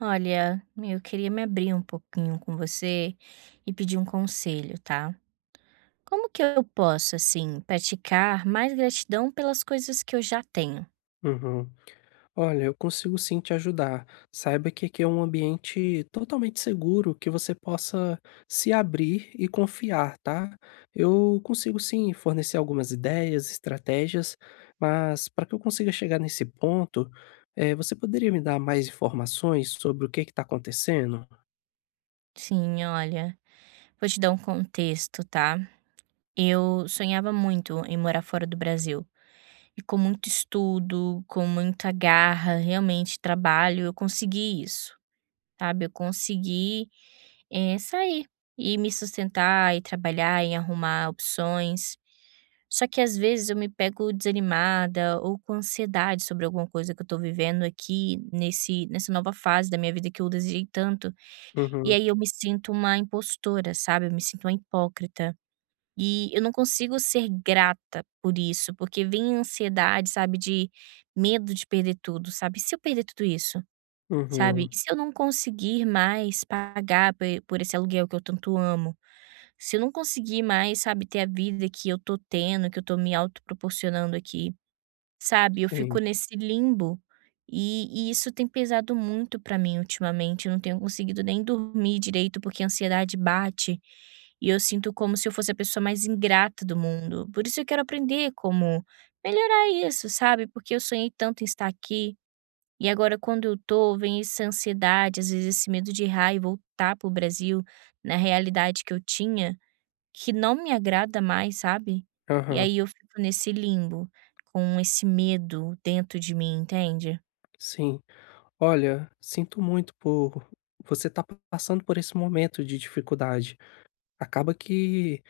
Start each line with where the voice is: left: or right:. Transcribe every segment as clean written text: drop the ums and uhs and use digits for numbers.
right: Olha, eu queria me abrir um pouquinho com você e pedir um conselho, tá? Como que eu posso, assim, praticar mais gratidão pelas coisas que eu já tenho?
left: Uhum. Olha, eu consigo sim te ajudar. Saiba que aqui é um ambiente totalmente seguro que você possa se abrir e confiar, tá? Eu consigo sim fornecer algumas ideias, estratégias, mas para que eu consiga chegar nesse ponto, você poderia me dar mais informações sobre o que está acontecendo?
right: Sim, olha, vou te dar um contexto, tá? Eu sonhava muito em morar fora do Brasil. E com muito estudo, com muita garra, realmente trabalho, eu consegui isso. Sabe, eu consegui, sair e me sustentar e trabalhar em arrumar opções. Só que às vezes eu me pego desanimada ou com ansiedade sobre alguma coisa que eu tô vivendo aqui nesse nessa nova fase da minha vida que eu desejei tanto, e
left: Uhum,
right: aí eu me sinto uma impostora, sabe, eu me sinto uma hipócrita. E eu não consigo ser grata por isso, porque vem a ansiedade, sabe, de medo de perder tudo, sabe, e se eu perder tudo isso? Sabe,
left: uhum,
right: e se eu não conseguir mais pagar pe por esse aluguel que eu tanto amo? Se eu não conseguir mais, sabe, ter a vida que eu tô tendo, que eu tô me autoproporcionando aqui, sabe, eu fico
left: sim,
right: nesse limbo, e isso tem pesado muito pra mim ultimamente. Eu não tenho conseguido nem dormir direito, porque a ansiedade bate, e eu sinto como se eu fosse a pessoa mais ingrata do mundo. Por isso eu quero aprender como melhorar isso, sabe, porque eu sonhei tanto em estar aqui, e agora quando eu tô, vem essa ansiedade, às vezes esse medo de errar e voltar pro Brasil, na realidade que eu tinha, que não me agrada mais, sabe. E
left: aham,
right: aí eu fico nesse limbo, com esse medo dentro de mim, entende?
left: sim. Olha, sinto muito por você estar passando por esse momento de dificuldade. Acaba que,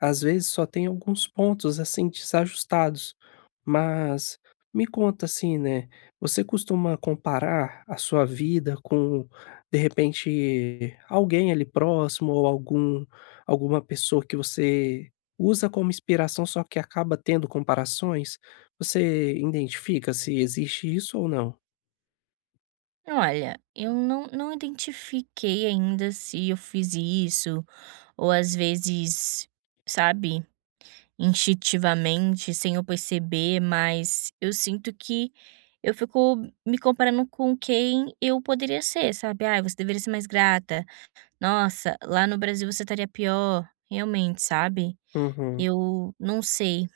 left: às vezes, só tem alguns pontos, assim, desajustados. Mas me conta assim, né, você costuma comparar a sua vida com, de repente, alguém ali próximo ou alguma pessoa que você usa como inspiração, só que acaba tendo comparações? Você identifica se existe isso ou não?
right: Olha, eu não identifiquei ainda se eu fiz isso, ou às vezes, sabe, instintivamente, sem eu perceber, mas eu sinto que eu fico me comparando com quem eu poderia ser, sabe? Ah, você deveria ser mais grata. Nossa, lá no Brasil você estaria pior. Realmente, sabe?
left: Uhum.
right: Eu não sei.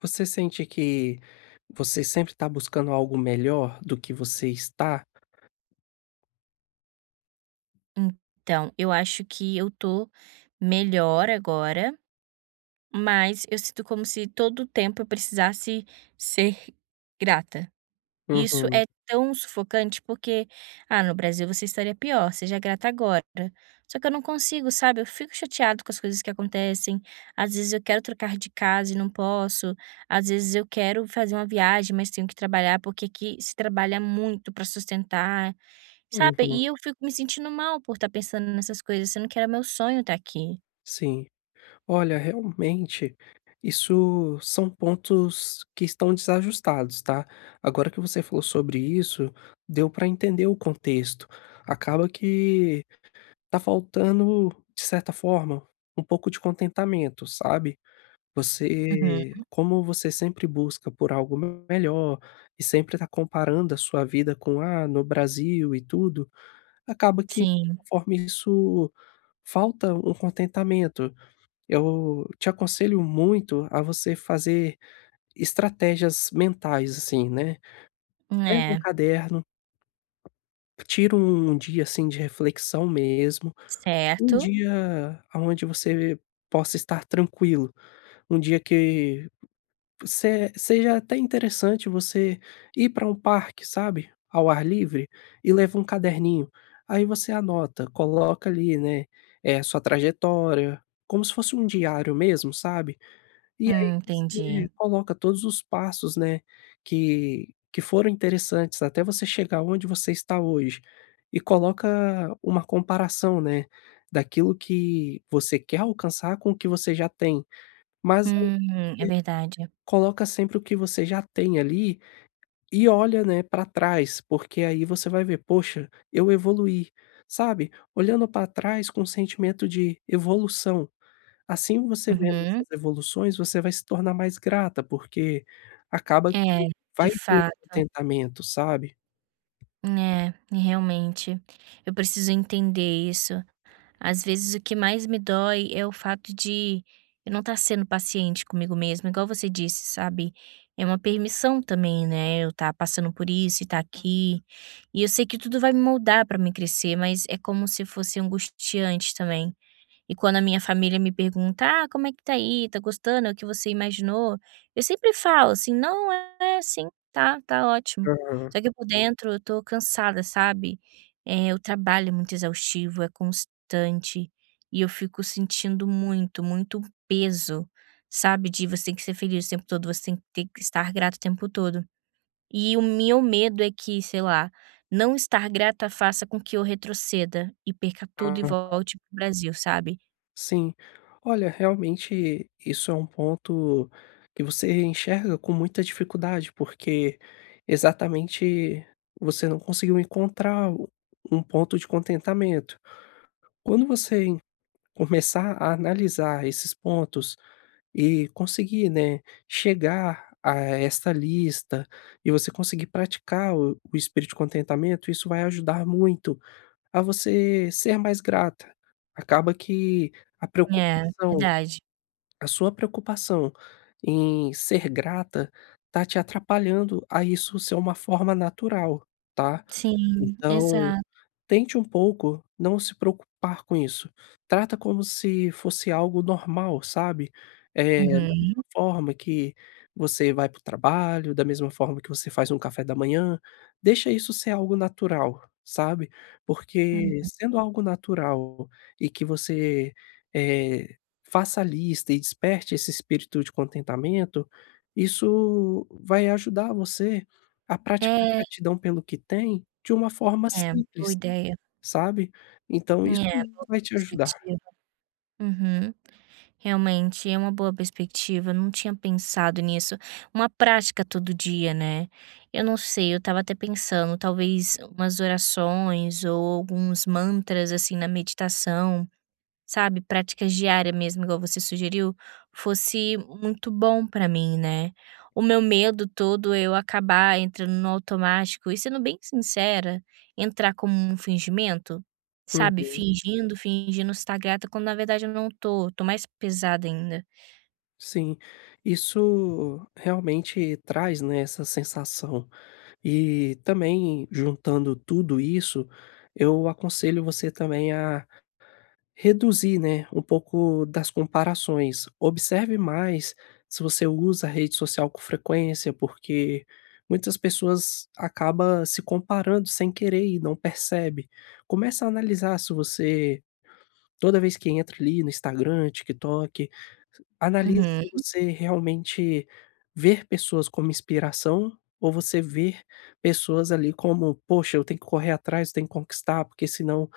left: Você sente que você sempre está buscando algo melhor do que você está?
right: Então, eu acho que eu tô melhor agora, mas eu sinto como se todo o tempo eu precisasse ser grata. Isso
left: Uhum,
right: é tão sufocante, porque, ah, no Brasil você estaria pior, seja grata agora. Só que eu não consigo, sabe, eu fico chateado com as coisas que acontecem, às vezes eu quero trocar de casa e não posso, às vezes eu quero fazer uma viagem, mas tenho que trabalhar, porque aqui se trabalha muito para sustentar, sabe,
left: uhum,
right: e eu fico me sentindo mal por estar pensando nessas coisas, sendo que era meu sonho estar aqui.
left: sim. Olha, realmente, isso são pontos que estão desajustados, tá. Agora que você falou sobre isso, deu para entender o contexto. Acaba que tá faltando, de certa forma, um pouco de contentamento, sabe.
right: Uhum.
left: Você, como você sempre busca por algo melhor e sempre está comparando a sua vida com, ah, no Brasil e tudo, acaba que,
right: Sim,
left: conforme isso, falta um contentamento. Eu te aconselho muito a você fazer estratégias mentais, assim, né. Pega um
right: é,
left: caderno, tira um dia, assim, de reflexão mesmo, um
right: certo.
left: dia onde você possa estar tranquilo, um dia que Se seja até interessante você ir para um parque, sabe, ao ar livre, e leva um caderninho. Aí você anota, coloca ali, né, é sua trajetória, como se fosse um diário mesmo, sabe. E aí
right: Entendi.
left: você coloca todos os passos, né, que foram interessantes até você chegar onde você está hoje. E coloca uma comparação, né, daquilo que você quer alcançar com o que você já tem. Mas
right: Uhum, é verdade.
left: coloca sempre o que você já tem ali e olha, né, para trás, porque aí você vai ver: "Poxa, eu evoluí", sabe? Olhando para trás com um sentimento de evolução. Assim, você vendo
right: Uhum.
left: essas evoluções, você vai se tornar mais grata, porque acaba que
right: É, de
left: vai vir o
right: fato.
left: contentamento, sabe?
right: É, realmente. Eu preciso entender isso. Às vezes o que mais me dói é o fato de eu não estar sendo paciente comigo mesma, igual você disse, sabe? É uma permissão também, né? Eu estar passando por isso e estar aqui. E eu sei que tudo vai me moldar para me crescer, mas é como se fosse angustiante também. E quando a minha família me pergunta: "Ah, como é que tá aí? Tá gostando? É o que você imaginou?", eu sempre falo assim: "Não, é assim, tá ótimo".
left: Aham.
right: Só que por dentro eu tô cansada, sabe. O trabalho é muito exaustivo, é constante, e eu fico sentindo muito, muito peso, sabe, de você tem que ser feliz o tempo todo, você tem que ter que estar grata o tempo todo. E o meu medo é que, sei lá, não estar grata faça com que eu retroceda e perca tudo e
left: Ah,
right: volte para o Brasil, sabe.
left: sim. Olha, realmente isso é um ponto que você enxerga com muita dificuldade, porque exatamente você não conseguiu encontrar o- um ponto de contentamento. Quando você começar a analisar esses pontos e conseguir, né, chegar a esta lista e você conseguir praticar o espírito de contentamento, isso vai ajudar muito a você ser mais grata. Acaba que a
right: É,
left: preocupação,
right: verdade.
left: a sua preocupação em ser grata tá te atrapalhando a isso ser uma forma natural, tá?
right: Sim,
left: Então
right: exato.
left: tente um pouco não se preocupar com isso. Trata como se fosse algo normal, sabe. Da
right: Uhum,
left: mesma forma que você vai para o trabalho, da mesma forma que você faz um café da manhã, deixa isso ser algo natural, sabe.
right: uhum.
left: Porque, sendo algo natural e que você, eh, faça a lista e desperte esse espírito de contentamento, isso vai ajudar você a praticar
right: É,
left: gratidão pelo que tem de uma forma
right: é, boa
left: simples.
right: ideia.
left: Sabe? Então isso
right: É,
left: vai te ajudar.
right: perspectiva. Uhum. Realmente é uma boa perspectiva, eu não tinha pensado nisso. Uma prática todo dia, né. Eu não sei, eu estava até pensando, talvez umas orações ou alguns mantras, assim, na meditação. Sabe, práticas diárias mesmo, igual você sugeriu, fosse muito bom pra mim, né. O meu medo todo é eu acabar entrando no automático e, sendo bem sincera, entrar como um fingimento, sabe,
left: Uhum,
right: fingindo, fingindo estar grata quando na verdade eu não tô, mais pesada ainda.
left: sim. Isso realmente traz, né, essa sensação. E também, juntando tudo isso, eu aconselho você também a reduzir, né, um pouco das comparações. Observe mais se você usa a rede social com frequência, porque muitas pessoas acaba se comparando sem querer e não percebe. Começa a analisar se você, toda vez que entra ali no Instagram, TikTok, analise se
right: Uhum.
left: você realmente ver pessoas como inspiração ou você ver pessoas ali como: "Poxa, eu tenho que correr atrás, eu tenho que conquistar, porque senão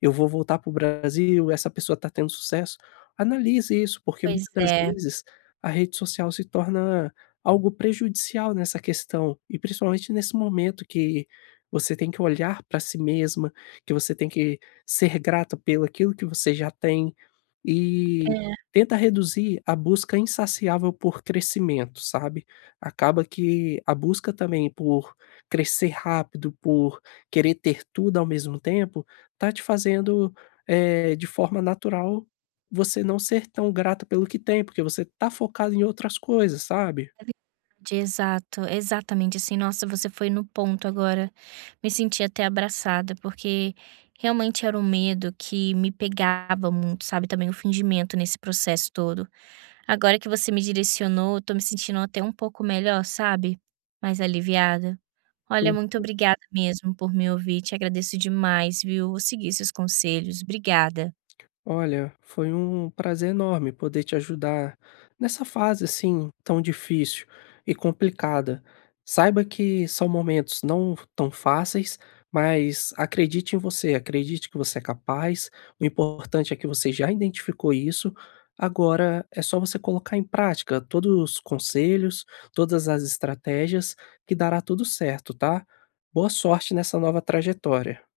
left: eu vou voltar para o Brasil, essa pessoa está tendo sucesso". Analise isso, porque
right: Pois
left: muitas das
right: é.
left: vezes a rede social se torna algo prejudicial nessa questão, e principalmente nesse momento que você tem que olhar para si mesma, que você tem que ser grata pelo aquilo que você já tem, e
right: É.
left: tenta reduzir a busca insaciável por crescimento, sabe. Acaba que a busca também por crescer rápido, por querer ter tudo ao mesmo tempo, tá te fazendo, de forma natural, você não ser tão grata pelo que tem, porque você tá focado em outras coisas, sabe?
right: É verdade, exato, exatamente assim. Nossa, você foi no ponto agora. Me senti até abraçada, porque realmente era um medo que me pegava muito, sabe? Também o fingimento nesse processo todo. Agora que você me direcionou, eu tô me sentindo até um pouco melhor, sabe? Mais aliviada. Olha, muito obrigada mesmo por me ouvir. Te agradeço demais, viu? Vou seguir seus conselhos. Obrigada.
left: Olha, foi um prazer enorme poder te ajudar nessa fase assim tão difícil e complicada. Saiba que são momentos não tão fáceis, mas acredite em você, acredite que você é capaz. O importante é que você já identificou isso. Agora é só você colocar em prática todos os conselhos, todas as estratégias, que dará tudo certo, tá? Boa sorte nessa nova trajetória.